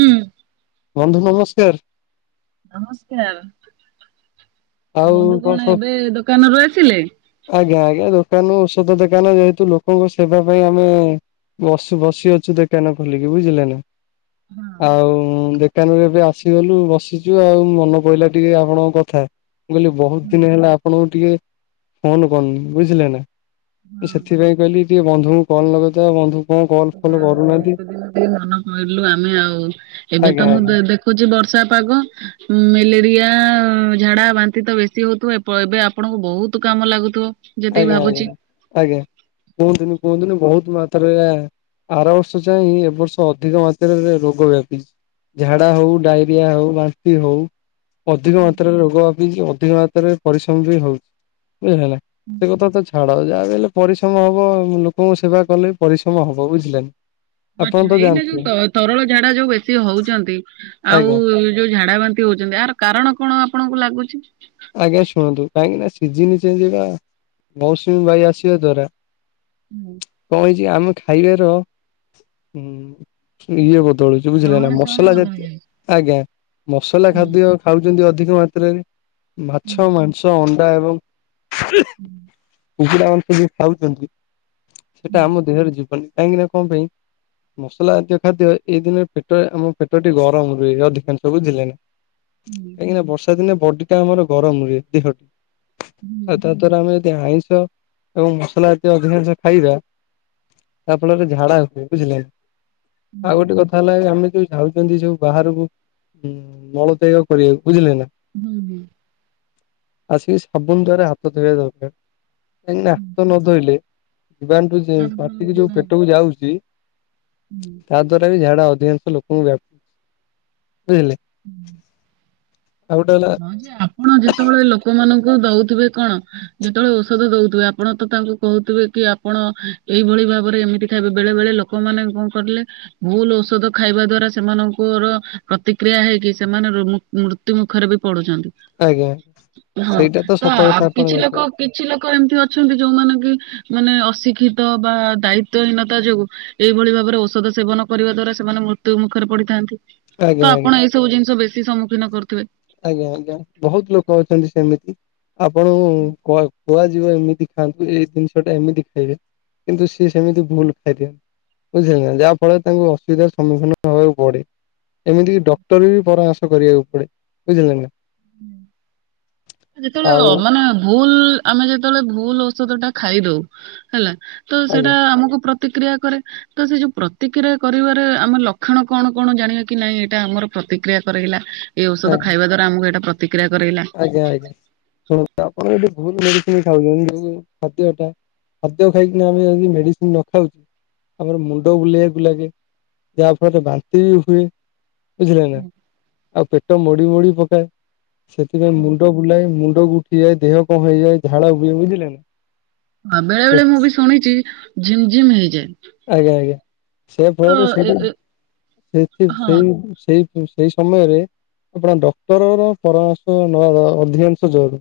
ହୁଁ। ବନ୍ଧୁ ନମସ୍କାର। ନମସ୍କାର, ଆଉ ବନ୍ଧୁ କଣ ସବୁ ଏବେ ଦୋକାନରୁୁ ଆସିଲେ? ଆଜ୍ଞା ଆଜ୍ଞା ଦୋକାନ ଔଷଧ ଦୋକାନ ଯେହେତୁ ଲୋକଙ୍କ ସେବା ପାଇଁ ଆମେ ବସ ବସି ଅଛୁ ଦୋକାନ ଖୋଲିକି ବୁଝିଲେ ନା। ହଁ। ଆଉ ଉଁ ଦୋକାନରୁ ଏବେ ଆସିଗଲୁ ବସିଚୁ ଆଉ ମନେ ପଇଲା ଟିକେ ଆପଣଙ୍କ କଥା। ମୁଁ କହିଲି ବହୁତ ହୁଁ ଦିନ ହେଲା ଆପଣଙ୍କୁ ଟିକେ ଫୋନ କରନି ବୁଝିଲେ ନା। ସେଥିପାଇଁ କହିଲି ଟିକେ ବନ୍ଧୁଙ୍କୁ କଲ ଲଗେଇ ଦଆ ବନ୍ଧୁ କଣ କଲ୍ ହଁ ଫଲ ଯାହା କରୁ ହଉ ଏତେ ଦିନ ଟିକେ ମନ କହିଲୁ ଆମେ ଆଉ ଏବେ ତ ଆଜ୍ଞା ମୁଁ ଆଜ୍ଞା ଦେ ଦେଖ ଉଚି ବର୍ଷା ପାଗ ମେଲେରିଆ, ଝାଡା ବାନ୍ତି ତ ବେଶୀ ହଉଥିବ। ଏପ ପ ଏବେ ଆପଣଙ୍କୁ ବହୁତ କାମ ଲାଗୁଥିବ। ଯେତିକି ଆଜ୍ଞା ଭାବୁଛି। ଆଜ୍ଞା ଆଜ୍ଞା କୁହନ୍ତୁନି କୁହନ୍ତୁନି ବହୁତ ମାତ୍ରାରେ ଆ ଆର ବର୍ଷ ଯାଇଁଁ ଏ ବର୍ଷ ଅଧିକ ମାତ୍ରାରେ ରୋଗ ବ୍ୟାପିଚି। ଝାଡା ହଉ ଡାଇରିଆ ହଉ ବାନ୍ତି ହଉ ଅଧିକ ମାତ୍ରାରେ ରୋଗ ବାପିକି ଅଧିକ ମାତ୍ରାରେ ପରିଶ୍ରମ ବି ହଉଚି ବୁଝି ହେଲା। ସେ କଥା ତ ଛାଡ ଯାହା ବି ହେଲେ ପରିଶ୍ରମ ହବ ଲୋକଙ୍କ ସେବା କଲେ ପରିଶ୍ରମ ହବ ବୁଝିଲେ ନା। ଆପଣ ଆଚ୍ଛା ତ ଏଇନା ଜାଣିଥିବେ ଯୋଉ ତରଳ ଝାଡା ଯୋଉ ବେଶୀ ହଉଚନ୍ତି ଆଉ ଆଜ୍ଞା ଯୋଉ ଝାଡା ବାନ୍ତି ବେଶୀ ହଉଛନ୍ତି ଆର କାରଣ କଣ ଆପଣଙ୍କୁ ଲାଗୁଚି? ଆଜ୍ଞା ଶୁଣନ୍ତୁ କାହିଁକି ନା ସିଜୀନି ଚେଞ୍ଜେ ହେବା ମୋୖଷୁମି ବାୟୁ ଆସିବା ହୁଁ ଦ୍ୱାରା [unintelligible] ଇଏ ଆମେ ଖାଇବାର ମ-ମ ଇଏ ବଦଳିଚି। ଯୋଉ ବୁଝିଲେ ନା ରହଣି ସହଣି ମସଲା ବଦଳି ଜାତୀୟ ଯାଇଛି। ଆଜ୍ଞା ମସଲା ହୁଁ ଖାଦ୍ୟ ଖାଉଚନ୍ତି ଅଧିକ ମାତ୍ରାରେ ହୁଁ ମାଛ, ମାଂସ, ଅଣ୍ଡା ଏବଂ ହୁଁ କୁକୁଡ଼ା ମାଂସ ଯୋଉ ଖାଉଚନ୍ତି ହୁଁ ସେଟା ଆମ ଦେହରେ ଯିବନି କାହିଁକି ନା କଣ ପାଇଁ ମସଲା ଜାତୀୟ ଖାଦ୍ୟ ଏଇ ଦିନେ ପେଟ ଆମ ପେଟଟି ଗରମ ରୁହେ ଅଧିକାଂଶ ବୁଝିଲେ ନା। ହୁଁ। କାହିଁକିନା ବର୍ଷା ଦିନେ ବଡିିଟା ଆମର ଗରମ ରୁହେ ଦେହ। ହୁଁ ଆଉ ତ ଧର ଆମେ ଯଦି ଆଇଁଷ ଏବଂ ମସଲା ଜାତୀୟ ଅଧିକାଂଶ ଖାଇବା ତା ଫଳରେ ଝାଡା ହେବେ ବୁଝିଲେ। ଆଉ ହୁଁ ଗୋଟେ କଥା ହେଲା ଆମେ ଯୋଉ ଯାଉଚନ୍ତି ସବୁ ବାହାରକୁ ଉଁ ମଳତ୍ୟାଗ କରିବାକୁ ବୁଝିଲେ ନା। ହୁଁ। ଆସିକି ସାବୁନ ଦ୍ୱାରା ହାତ ଧୋଇବା ଦରକାର। କାହିଁକି ନା ହୁଁ ହାତ ନ ଧୋଇଲେ ଜୀବାଣୁ ଯୋଉ ଯେମ ତାରକୁ ପାଟିକି ଯିବା ଯୋଉ ପେଟକୁ ଯାଉଚି ହୁଁ। ତା ଦ୍ଵାରା ବି ଝାଡା ହଉ ଅଧିକାଂଶ ଲୋକଙ୍କୁ ବ୍ୟାପ ବୁଝିଲେ। ହୁଁ। ଆଉ ଗୋଟେ ହେଲା ହଁ ଯେ ଆପଣ ଯେତେବେଳେ ଲୋକମାନଙ୍କୁ ଦଉଥିବେ କଣ ଯେତେବେଳେ ଓଷଦ ଦଉଥିବେ ଆପଣ ତ ତାଙ୍କୁ କହୁଥିବେ କି ଆପଣ ଏଇଭଳି ଭାବରେ ଏମିତି ଖାଇବେ। ବେଳେ ବେଳେ ଲୋକ ଲୋକମାନେ କଣ କରିଲେ ଭୁଲ ଓଷଦ ଖାଇବା ଦ୍ଵାରା ସେମାନଙ୍କର ପ୍ରତିକ୍ରିୟା ହେଇକି ସେମାନେ ରୋ ମୁ ମୃତ୍ୟୁ ମୁୁଖରେ ବି ପଡୁଚନ୍ତି ଆଜ୍ଞା ହଁ ସେଇଟା ତ ସତ କଥା ଆଉ ଆପଣ କିଛି ଯାହା ଲୋକ କହିଲେ କିଛି ଲୋକ ଏମିତି ଅଛନ୍ତି ଯୋଉମାନେ କି ମାନେ ଅଶିକ୍ଷିତ ବା ଦାୟିତ୍ଵହୀନତା ଯୋଗୁ ଏଇ ଭଳି ଭାବରେ ଓଷଦ ସେବନ କରିବା ଦ୍ଵାରା ସେମାନେ ମୃତ୍ୟୁ ମୁଖରେ ପଡିଥାନ୍ତି। ଆଜ୍ଞା ତ ଆଜ୍ଞା ଆପଣ ଏଇ ସବୁ ଜିନିଷ ବେଶୀ ସମ୍ମୁଖୀନ କରୁଥିବେ। ଆଜ୍ଞା ଆଜ୍ଞା ବହୁତ ଲୋକ ଅଛନ୍ତି ସେମିତି। ଆପଣଙ୍କୁ କୁଆ ଯିବ ଏମିତି ଖାଆନ୍ତୁ ଏଇ ଜିନିଷ ଟା ଏମିତି ଖାଇବେ କିନ୍ତୁ ସିଏ ସେମିତି ଭୁଲ ଖାଇଦିଅନ୍ତି। ବୁଝିଲେ ନା ଯାହା ଫଳରେ ତାଙ୍କୁ ଅସୁବିଧାର ସମ୍ମୁଖୀନ ହେବାକୁ ପଡେ। ଏମିତି କିି ଡକ୍ଟର ବି ପରାମର୍ଶ କରିବାକୁ ପଡେ ବୁଝିଲେ ନା। ଯେତେବେଳେ ଆଉ ଅ ମାନେ ଭୁଲ ଆମେ ଯେତେବେଳେ ଭୁଲ ଓଷଦଟା ଖାଇ ଦଉ ହେଲା ତ ସେଇଟା ଆଜ୍ଞା ଆମୁକୁ ପ୍ରତିକ୍ରିୟା କରେ। ତ ସେ ଯୋଉ ପ୍ରତିକ୍ରିୟା କରିବାରେ ଆମର ଲକ୍ଷଣ କଣ କଣ ଜାଣିବା କି ନାଇଁ ଏଇଟା ଆମର ପ୍ରତିକ୍ରିୟା କରେଇଲା? ଏ ଓଷଦ ଆଜ୍ଞା ଖାଇବା ଦ୍ୱାରା ଆମକୁ ଏଇଟା ପ୍ରତିକ୍ରିୟା କରେଇଲା। ଆଜ୍ଞା ଆଜ୍ଞା ଶୁଣନ୍ତୁ ଆପଣ ଏଠୁ ଭୁଲ୍ ମେଡିସିନ ଖାଉଛନ୍ତି ଯଦିଓ, ଖାଦ୍ୟଟା ଖାଦ୍ୟ ଖାଇକିନା ଆମେ ଯଦି ମେଡିସିନ ନ ଖାଉଛୁ ଆମର ମୁଣ୍ଡ ବୁଲେଇବାକୁ ଲାଗେ ଯାହା ଫଳରେ ବାନ୍ତି ବି ହୁଏ। ବୁଝିଲେ ନା ଆଉ ପେଟ ମୋଡି ମୋଡି ପକାଏ। ସେଥିପାଇଁ ମୁଣ୍ଡ ବୁଲାଏ ମୁଣ୍ଡକୁ ଉଠି ଯାଏ ଦେହ କଣ ହେଇଯାଏ ଝାଳା ବୁହେ ବୁଝିଲେ ନା। ହଁ ବେଳେ ବେଳେ ମୁଁ ବି ଶୁଣିଛି ଝିମ୍ ଝିମ୍ ହେଇଯାଏ। ଆଜ୍ଞା ଆଜ୍ଞା ସେଇ ତ ଫଳରେ ଏ ସେଇଠି ଏ ସେଠି ସେଇ ହଁ ସେଇ ସେଇ ସମୟରେ ଆପଣ ଡକ୍ଟରର ପରାମର୍ଶ ନବା [unintelligible] ଅଧିକାଂଶ ଜରୁରୀ।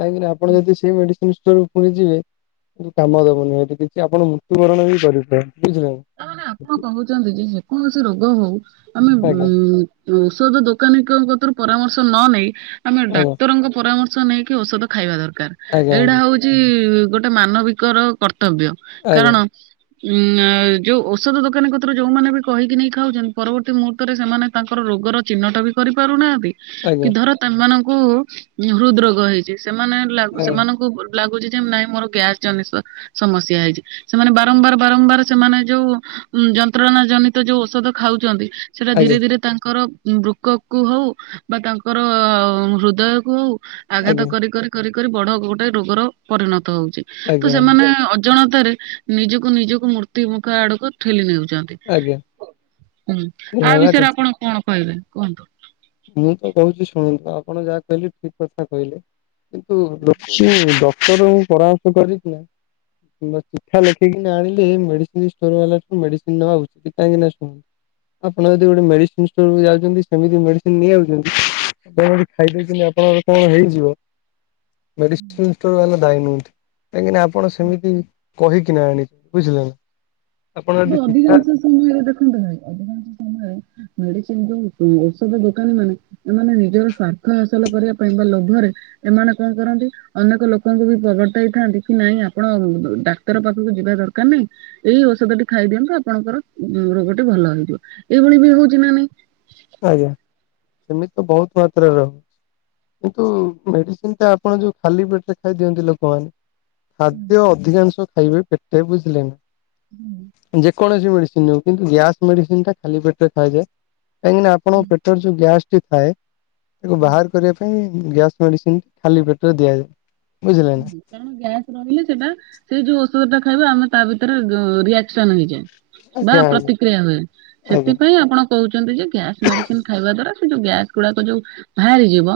କାହିଁକିନା ଆପଣ ଯଦି ସେଇ ମେଡିସିନ ଷ୍ଟୋର କୁ ପୁଣି ଯିବେ କିଛି କାମ ଦବନି ସେଠି କିଛି ଆପଣ ମୃତ୍ୟୁବରଣ ବି କରିପାରନ୍ତି ବୁଝିଲେ ନା। ତା ମାନେ ଆପଣ କହୁଛନ୍ତି ଯେ ଯେକୌଣସି ରୋଗ ହଉ ଆମେ ଆଜ୍ଞା ଉଁ ଔଷଧ ଦୋକାନୀଙ୍କ କତରୁ ପରାମର୍ଶ ନ ନେଇ ଆମେ ଆଜ୍ଞା। ଡାକ୍ତରଙ୍କ ପରାମ ର୍ଶ ନେଇକି ଔଷଧ ଖାଇବା ଦରକାର ଆଜ୍ଞା ଏଇଟା ହଉଛି ଗୋଟେ ମାନବିକର କର୍ତ୍ତବ୍ୟ। ଆଜ୍ଞା କାରଣ ଉଁ ଯୋଉ ଔଷଧ ଦୋକାନୀ କତିରୁ ଯୋଉମାନେ ବି କହିକି ନେଇକି ଖାଉଛନ୍ତି ପରବର୍ତ୍ତୀ ମୁହୂର୍ତ୍ତରେ ସେମାନେ ତାଙ୍କର ରୋଗର ଚିହ୍ନଟ ବି କରିପାରୁନାହାନ୍ତି କି ଧର ତେମାନଙ୍କୁ ଉଁ ହୃଦ ରୋଗ ହେଇଛି ସେମାନେ ଲାଗ ଆଜ୍ଞା ସେମାନଙ୍କୁ ଲାଗୁଛି ଯେ ନାଇଁ ମୋର ଗ୍ୟାସ ଜନିସ ସମସ୍ୟା ହେଇଛି ସେମାନେ ବାରମ୍ବାର ବାରମ୍ବାର ସେମାନେ ଯୋଉ ଉଁ ଯନ୍ତ୍ରଣା ଜନିତ ଯୋଉ ଔଷଧ ଖାଉଛନ୍ତି ସେଇଟା ଆଜ୍ଞା ଧୀରେ ଆଜ୍ଞା ଧୀରେ ତାଙ୍କର ବୃକକ କୁ ହଉ ବା ତାଙ୍କର ହୃଦୟ କୁ ହଉ ଆଘାତ ଆଜ୍ଞା କରିି କରି କରି କରି ବଡ ଗୋଟେ ରୋଗର ପରିଣତ ହଉଛି ତ ଆଜ୍ଞା ଆଜ୍ଞା ସେମାନେ ଅଜାଣତାରେ ନିଜକୁ ନିଜକୁ ମୂର୍ତ୍ତି ମୁଖ ଆଡକୁ ଠେଲି ନେଉଛନ୍। ଆଜ୍ଞା। ହୁଁ ଏ ଆ ହେଲା ବିଷୟରେ କଥା ଆପଣ କଣ କହିବେ କୁହନ୍ତୁ? ମୁଁ ତ କହୁଛି ଶୁଣନ୍ତୁ ଆପଣ ଯାହା କହିଲେ ଠିକ କଥା କହିଲେ। କିନ୍ତୁ [unintelligible] ଡକ୍ଟରଙ୍କୁ ପରାମର୍ଶ କରିଥିଲେ ଏଇନା ଚିଠା ଲେଖିକିନା ଆଣିଲେ ମେଡିସିନଷ୍ଟୋର ବାଲାଠୁ ମେଡିସିନ ନବା ଉଚିତ କାହିଁକି ନା ଶୁଣନ୍ତୁ ଆପଣ ଯଦି ଗୋଟେ ମେଡ଼ିସିନ୍ ଷ୍ଟୋରକୁ ଯାଉଛନ୍ତି ସେମିତି ମେଡ଼ି ସିନ୍ ନେଇ ଆଉଛନ୍ତି ଆପଣ ଯଦି ଖାଇଦଉଛନ୍ତି ଆପଣଙ୍କର କଣ ହେଇଯିବ ମେଡିସିନ ବଲା ଦାୟୀ ନୁହଁନ୍ତି, କାହିଁକିନା ଆପଣ ସେମିତି କହିକିନା ଆଣିଛନ୍ତି ବୁଝିଲେ ନା? ଆପଣ ଯଦି ଟିକେ ଶିକ୍ଷା ଅଧିକାଂଶ ସମୟରେ ଦେଖନ୍ତୁ ଭାଇ ଅଧିକାଂଶ ସମୟରେ ମେଡିସିନ ଯୋଉ ଔଷଧ ଦୋକାନୀମାନେ ଏମାନେ ନିଜର ସ୍ଵାର୍ଥ ହାସଲ କରିବା ପାଇଁ ବା ଲୋଭରେ ଏମାନେ କଣ କରନ୍ତି? ଅନେକ ଲୋକଙ୍କୁ ବି ପ୍ରବର୍ତ୍ତାଇଥାନ୍ତି କି ନାଇଁ ଆପଣ ଡାକ୍ତର ପାଖକୁ ଯିବା ଦରକାର ନାଇଁ ଏଇ ଔଷଧ ଟି ଖାଇଦିଅନ୍ତୁ ଆପଣଙ୍କର ଉଁ ରୋଗଟି ଭଲ ହେଇଯିବ, ଏଇଭଳି ବି ହଉଛି ନା ନାଇଁ? ଆଜ୍ଞା ସେମିତି ତ ବହୁତ ମାତ୍ରାରେ ହଉ କିନ୍ତୁ ମେଡିସିନ ଟା ଆପଣ ଯୋଉ ଖାଲି ପେଟରେ ଖାଇ ଦିଅନ୍ତି ଲୋକମାନେ ଖାଦ୍ୟ ଅଧିକାଂଶ ଖାଇବେ ପେଟେ ବୁଝିଲେ ନା? ହୁଁ। ଯେକୌଣସି ମେଡିସିନ ହଉ କିନ୍ତୁ ଗ୍ୟାସ୍ ମେଡିସିନ ଟା ଖାଲି ପେଟରେ ଖଇବେ କାହିଁକିନା ଆପଣଙ୍କ ପେ ପଟ ଯୋଉ ଗ୍ୟାସ୍ ଟି ଥାଏ ତାକୁ ବାହାର କରିବା ପାଇଁ ଗ୍ୟାସ୍ ମେଡିସିନ ଖାଲି ପେଟରେ ଦିଆଯାଏ। ବୁଝିଲେଣି? ହୁଁ କାରଣ ଗ୍ୟାସ ରହିଲେ ସେଟା ସେଇ ଯୋଉ ଔଷଧ ଟା ଖାଇବା ଆମେ ତା ଭିତରେ ସନ ହେଇଯାଏ ବା ଆଜ୍ଞା ଆଜ୍ଞା ପ୍ରତିକ୍ରିୟା ହୁଏ ଆଜ୍ଞା ଆଜ୍ଞା ସେଥିପାଇଁ ଆପଣ କହୁଛନ୍ତି ଯେ ଗ୍ୟାସ ମେଡିସିନ ଖାଇବା ଦ୍ଵାରା ସେ ଯୋଉ ଗ୍ୟାସ ଗୁଡାକ ଯୋଉ ବାହାରିଯିବ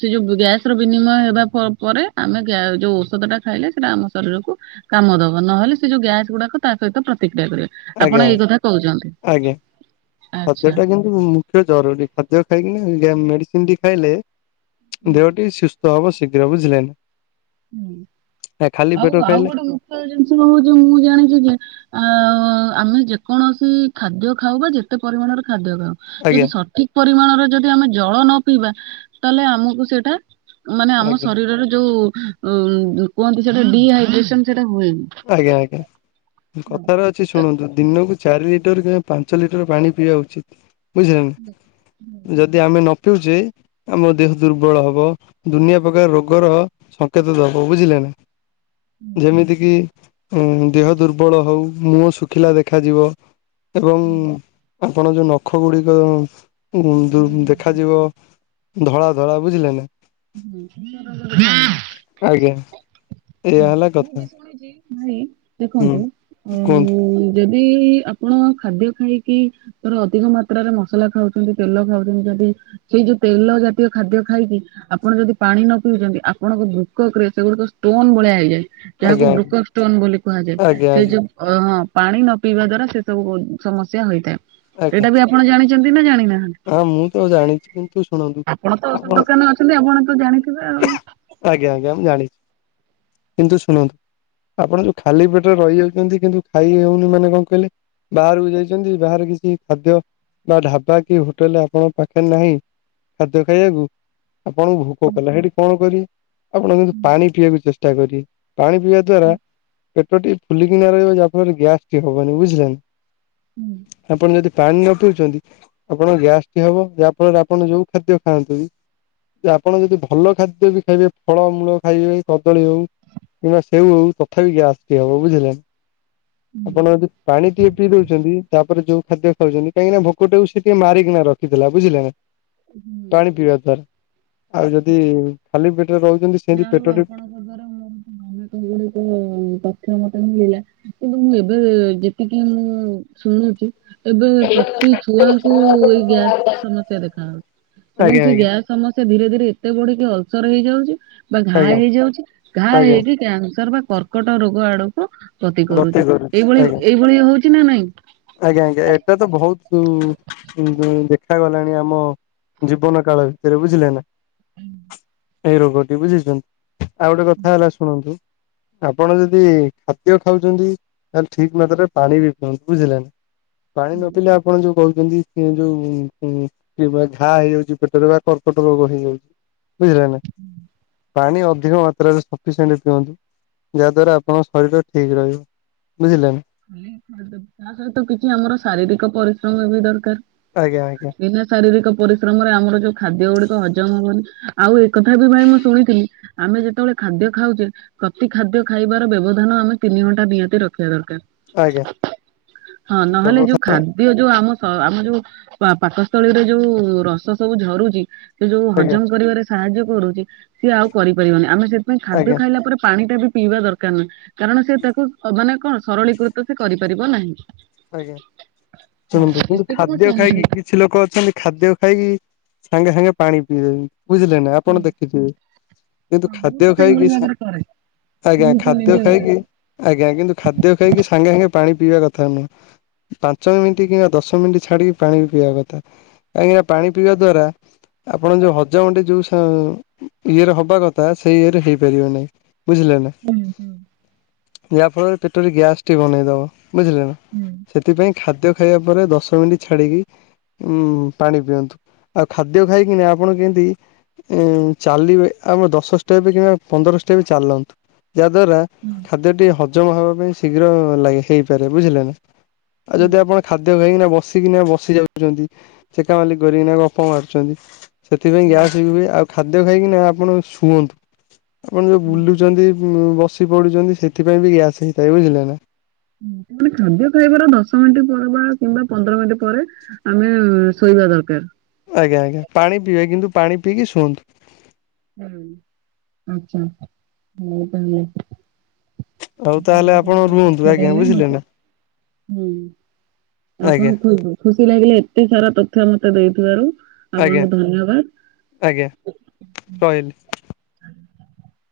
ସେ ଯୋଉ ଗ୍ୟାସ ର ବିନିମୟ ହେବା ପରେ ଆମେ ଗ୍ୟା ଯୋଉ ଔଷଧ ଟା ଖାଇଲେ ନଥିଲେ ସେଟା ଆମ ଶରୀରକୁ କାମ ଦବ ନହେଲେ ସେ ଯୋଉ ଗ୍ୟାସ ଗୁଡା ତା ସହିତ ପ୍ରତିକ୍ରିୟା କରିବା। ଆଜ୍ଞା ଆଜ୍ଞା ଆଜ୍ଞା ଆଚ୍ଛା। ଖଦ୍ୟଟା କିନ୍ତୁ ମୁଖ୍ୟ ଜରୁରୀ ଖାଦ୍ୟ ଖାଇକିନା ମେଡିସିନ ଟି ଖାଇଲେ ଦେହଟି ସୁସ୍ଥ ହବ ଶୀଘ୍ର ବୁଝିଲ ନା। ଖାଲି ହୁଁ ଆଉ ପେଟ ଆଉ ଖାଇଲେ ଗୋଟେ ମୁଖ୍ୟ ଜିନିଷ କ ହଉଛି ମୁଁ ଜାଣିଛି ଯେ ଆ ଆମେ ଯେକୌଣସି ଖାଦ୍ୟ ଖାଉ ବା ଯେତେ ପରିମାଣରେ ଖାଦ୍ୟ ଖାଉ ଆଜ୍ଞା ଯଦି ସଠିକ୍ ପରିମାଣରେ ଯଦି ଆମେ ଜଳ ନ ପିଇବା ତାହେଲେ ଆମକୁ ସେଇଟା ମାନେ ଆମ ଆଜ୍ଞା ଶରୀରର ଯୋଉ କୁହନ୍ତି ସେଟା ଡିହାଇଡ୍ରେସନ ସେଇଟା ହୁଏନି। ଆଜ୍ଞା ଆଜ୍ଞା କଥାର ଅ ଅଛି ଶୁଣନ୍ତୁ ଦିନକୁ ଚାରି ଲିଟର କିମ୍ବା ପାଞ୍ଚ ଲିଟର ପାଣି ପିଇବା ଉଚିତ୍। ବୁଝିଲେ ନା ଯଦି ଆମେ ନ ପିଉଚେ ଆମ ଦେହ ଦୁର୍ବଳ ହବ ଦୁନିଆ ପ୍ରକାର ରୋଗର ସଙ୍କେତ ଦବ ବୁଝିଲେ ନା ଯେମିତି କିି ଉଁ ଦେହ ଦୁର୍ବଳ ହଉ ମୁହଁ ଶୁଖିଲା ଦେଖାଯିବ ଏବଂ ଆପଣ ଯୋଉ ନଖ ଗୁଡିକ ଉ ଦେଖାଯିବ ଧଳା ଧଳା ବୁଝିଲେ ନା ମୁଁ ଆଜ୍ଞା ଏଇଆ ହେଲା କଥା ବି ଶୁଣିଛି ଭାଇ ହୁଁ ଦେଖନ୍ତୁ ଅ କୁହନ୍ତୁ ଯଦି ଆପଣ ଖାଦ୍ୟ ଖାଇକି ତୋର ଅଧିକ ମାତ୍ରାରେ ମସଲା ଖାଉଛନ୍ତି ତେଲ ଖାଉଛନ୍ତି ଯଦି ସେଇ ଯୋଉ ତେଲ ଜାତୀୟ ଖାଦ୍ୟ ଖାଇକି ଆପଣ ଯଦି ପାଣି ନ ପିଉଛନ୍ତି ଆପଣଙ୍କ ବୃକକରେ ସେଗୁଡିକ ଷ୍ଟୋନ ଭଳିଆ ହୋଇଯାଏ। ଯାହାକୁ ଆଜ୍ଞା ବ୍ରୁକକ ଷ୍ଟୋନ ବୋଲି କୁହାଯାଏ ଆଜ୍ଞା ସେଇ ଆଜ୍ଞା ଯୋଉ ଅ ହଁ ପାଣି ନ ପିଇବା ଦ୍ଵାରା ସେ ସବୁ ସମସ୍ୟା ହେଇଥାଏ ଆଜ୍ଞା ସେଇଟା ବି ଆ ଆପଣ ଜାଣିଛନ୍ତି ନା ଜାଣିନାହାନ୍ତି? ହଁ ମୁଁ ତ ଜାଣିଛି କିନ୍ତୁ ଶୁଣନ୍ତୁ ଆପଣ ଦେଖିବା ଆଉ ଆଜ୍ଞା ଆଜ୍ଞା ମୁଁ ଜାଣିଛି କିନ୍ତୁ ଶୁଣନ୍ତୁ ଆପଣ ଯୋଉ ଖାଲି ପେଟରେ ରହିଯାଉଛନ୍ତି କିନ୍ତୁ ଖାଇ ହଉନି ମାନେ କଣ କହିଲେ ବାହାରକୁ ଯାଇଛନ୍ତି ବାହାରେ କିଛି ଖାଦ୍ୟ ବା ଢ଼ାବା କି ହୋଟେଲ ଆପଣଙ୍କ ପାଖରେ ନାହିଁ ଖାଦ୍ୟ ଖାଇବାକୁ ଆପଣଙ୍କୁ ଭୋକ କଲା ସେଠି କଣ କରିବେ ଆପଣ କିନ୍ତୁ ପାଣି ପିଇବାକୁ ଚେଷ୍ଟା କରିବେ ପାଣି ପିଇବା ଦ୍ଵାରା ପେଟଟି ଫୁଲିକିନା ରହିବ ଯାହା ଫଳରେ ଗ୍ୟାସ୍ଟିିକ ହବନି ବୁଝିଲେ ନା। ହୁଁ ଆପଣ ଯଦି ପାଣି ନ ପିଉଛନ୍ତି ଆପଣ ଗ୍ୟାସ୍ଟି ହବ ଯାହା ଫଳରେ ଆପଣ ଯୋଉ ଖାଦ୍ୟ ଖାଆନ୍ତୁ ବି ଆପଣ ଯଦି ଭଲ ଖାଦ୍ୟ ବି ଖାଇବେ ଫଳମୂଳ ଖାଇବେ କଦଳୀ ହଉ କିବା ସେଉ ହଉ ତଥାପି ଗ୍ୟାସ୍ ଟି ହବ ବୁଝିଲେ। ହୁଁ ଆପଣ ଯଦି ପାଣି ଟିକେ ପିଇ ଦଉଛନ୍ତି ତାପରେ ଯୋଉ ଖାଦ୍ୟ ଖାଉଛନ୍ତି କାହିଁକିନା ଭୋକଟିକୁ ସେ ସେ ମାରିକିନା ରଖିଦେଲା ବୁଝିଲେ ନା ହୁଁ। ପାଣି ପିଇବା ଦ୍ଵାରା। ଆଉ ଯଦି ଖାଲି ପେଟରେ ରହୁ ଯାହା ହଉ ଆପଣଙ୍କ ଦ୍ଵାରା ମୋର ମନେ [unintelligible] ତଥ୍ୟ ମତେ ମିଳିଲା। କିନ୍ତୁ ମୁଁ ଏବେ ଯେତିକି ମୁଁ ଶୁଣୁଛି ଏବେ ପ୍ରତି ଛୁଆଙ୍କୁ ଏଇ ଗ୍ୟାସ ସମସ୍ୟା ଦେଖା ହଉଛି ଏବଂ ଆଜ୍ଞା ସେ ଆଜ୍ଞା ଗ୍ୟାସ ସମସ୍ୟା ଧୀରେ ଧୀରେ ଏତେ ବଢିକି ଅଲସର ହେଇଯାଉଛି। ପୂରା ଘା ଆଜ୍ଞା ହେଇଯାଉଛି ଘା ଆଜ୍ଞା ହେଇକି କ୍ୟାନସର ବା କର୍କଟ ରୋଗ ଆଡକୁ ଗତି କରୁଛି। ଏଇଭଳି ଏଇଭଳି ହଉଛି ନା ନାଇଁ? ଆଜ୍ଞା ଆଜ୍ଞା ଏଇଟା ତ ବହୁତ ଉଁ-ଉଁ- ଦେଖାଗଲାଣି ଆମ ଜୀବନ କାଳ ଭିତରେ ବୁଝିଲେ ନା? ହୁଁ। ଏଇ ରୋଗଟି ବୁଝିଛ ଆଉ ଗୋଟେ କଥା ହେଲା ଶୁଣନ୍ତୁ ଆପଣ ଯଦି ଖାଦ୍ୟ ଖାଉଛନ୍ତି ତାହେଲେ ଠିକ୍ ମାତ୍ରାରେ ପାଣି ବି ପିଅନ୍ତୁ। ବୁଝିଲେ ନା ପାଣି ନ ପିଇଲେ ଆପଣ ଯୋଉ କହୁଛନ୍ତି ଇଏ ଯୋଉ କି [unintelligible] ଘା ହେଇଯାଉଛି ପେଟରେ ବା କର୍କଟ ରୋଗ ହେଇଯାଉଛି। ବୁଝିଲେ ନା ପାଣି ଅଧିକ ମାତ୍ରାରେ ସଫସିଏଣ୍ଟ୍ ପିଅନ୍ତୁ। ଯାହାଦ୍ୱାରା ଆପଣଙ୍କ ଶରୀର ଠିକ୍ ରହିବ ବୁଝିଲେନା? [unintelligible] ତା ସହିତ କିଛି ଆମର ଶାରୀରିକ ପରିଶ୍ରମ ବି ଦରକାର। ଆଜ୍ଞା ଆଜ୍ଞା। ବିନା ଶାରୀରିକ ପରିଶ୍ରମରେ ଆମର ଯୋଉ ଖାଦ୍ୟ ଗୁଡିକ ହଜମ ହଉନି ଆଉ ଏକଥା ବି ଭାଇ ମୁଁ ଶୁଣିଥିଲି ଆମେ ଯେତେବେଳେ ଖାଦ୍ୟ ଖାଉଛେ ପ୍ରତି ଖାଦ୍ୟ ଖାଇବାର ବ୍ୟବଧାନ ଆମେ ତିନି ଘଣ୍ଟା ନିହାତି ରଖିବା ଦରକାର। ଆଜ୍ଞା ହଁ ନହେଲେ ଯୋଉ ଖା ଯୋଉ ଯୋଉ ଆମ -ସ- ଆମ ଯୋଉ ପା ପାକସ୍ଥଳୀରେ ଯୋଉ ରସ ସବୁ ଝରୁଛି ସେ ଯୋଉ ଆଜ୍ଞା ହଜମ କରିବାରେ ସାହାଯ୍ୟ କରୁଛି ସିଏ ଆଉ କରିପାରିବନି ଆମେ ସେଥିପାଇଁ ଖାଦ୍ୟ ଆଜ୍ଞା ଖାଇଲା ପରେ ପାଣି ଟା ବି ପିଇବା ଦରକାର ନା କାରଣ ସେ ତାକୁ ମାନେ କଣ ସରଳୀକୃତ ସେ କରିପାରିବ ନାହିଁ। ଆଜ୍ଞା ହଁ ଶୁଣନ୍ତୁ କିନ୍ତୁ ଏତିକି ମୁଁ ଖାଦ୍ୟ ଖାଇକି କି ଶୁଣିଥିଲି କିଛି ଲୋକ ଅଛନ୍ତି ଖାଦ୍ୟ ଖାଇକି ସାଙ୍ଗେ ସାଙ୍ଗେ ପାଣି ପିଇ [unintelligible] ବୁଝିଲେ ନା ଆପଣ ଦେଖି ଥିବେ କିନ୍ତୁ ଖାଦ୍ୟ ଖାଇକି ସା କରେ ଆଜ୍ଞା ଖାଦ୍ୟ ଖାଇକି ଆଜ୍ଞା କିନ୍ତୁ ଖାଦ୍ୟ ଖାଇକି ସାଙ୍ଗେ ସାଙ୍ଗେ ପାଣି ପିଇବା କଥା ନୁହଁ। ପାଞ୍ଚ ମିନିଟ କିମ୍ବା ଦଶ ମିନିଟ୍ ଛାଡିକି ପାଣି ପିଇବା କଥା କାହିଁକିନା ପାଣି ପିଇବା ଦ୍ଵାରା ଆପଣ ଯୋଉ ହଜମ ଟି ଯୋଉ ସ ଇଏରେ ହବା କଥା ସେଇ ଇଏ ରେ ହେଇପାରିବ ନାହିଁ ବୁଝିଲେ ନା? ହୁଁ ହୁଁ। ଯାହାଫଳରେ ପେଟରେ ଗ୍ୟାସ୍ ଟି ବନେଇଦବ ବୁଝିଲେ ନା। ହୁଁ। ସେଥିପାଇଁ ଖାଦ୍ୟ ଖାଇବା ପରେ ଦଶ ମିନିଟ୍ ଛାଡିକି ଉୁଁ ପାଣି ପିଅନ୍ତୁ ଆଉ ଖାଦ୍ୟ ଖାଇକିନା ଆପଣ ଯେମିତି ଉଁ ଚାଲିବେ ଆମ ଦଶ ଷ୍ଟେପ କିମ୍ବା ପନ୍ଦର ଷ୍ଟେପ ଚାଲନ୍ତୁ। ଯାହା ଦ୍ଵାରା ଖାଦ୍ୟ ଟି ହଜମ ହବା ପାଇଁ ଶୀଘ୍ର ଲାଗେ ହେଇପାରେ ବୁଝିଲେ ନା। ଆଉ ଯଦି ଆପଣ ଖାଦ୍ୟ ଖାଇକିନା ବସିକିନା ବସି ଯାଉଛନ୍ତି ଚେକା ମାଲି କରିକିନା ଗପ ମାରୁଛନ୍ତି ସେଥିପାଇଁ ଗ୍ୟାସ୍ ବି ହୁଏ ଆଉ ଖାଦ୍ୟ ଖାଇକିନା ଆପଣ ଶୁଅନ୍ତୁ। ଆପଣ ଯୋଉ ବୁଲୁଛନ୍ତି ବସି ପଡୁଛନ୍ତି ସେଥିପାଇଁ ବି ଗ୍ୟାସ ହେଇଥାଏ ବୁଝିଲେ ନା। ହୁଁ କିନ୍ତୁ ଖାଦ୍ୟ ଖାଇବାର ଦଶ ମିନିଟ୍ ପରେ ବା କିମ୍ବା ପନ୍ଦର ମିନିଟ୍ ପରେ ଆମେ ଶୋଇବା ଦରକାର। ଆଜ୍ଞା ଆଜ୍ଞା ପାଣି ପିଇବା କିନ୍ତୁ ପାଣି ପିଇକି ଶୁଅନ୍ତୁ। ହୁଁ ଆଚ୍ଛା ହୋଉ ତାହେଲେ। ଆଉ ଆପଣ ତାହେଲେ ବୋହୁତ ଭଲ ରୁହନ୍ତୁ ତଥ୍ୟ ଆଜ୍ଞା ଦେଲେ ବୁଝିଲେ ମତେ ନା ହୁଁ। ଆଜ୍ଞା ଆପଣଙ୍କୁ ଖୁ-ଖୁସି ଲାଗିଲେ ଏତେ ସାରା ତଥ୍ୟ ମତେ ଦେଇଥିବାରୁ ଆଜ୍ଞା ଆପଣଙ୍କୁ ଧନ୍ୟବାଦ। ଆଜ୍ଞା ରହିଲି। [inaudible]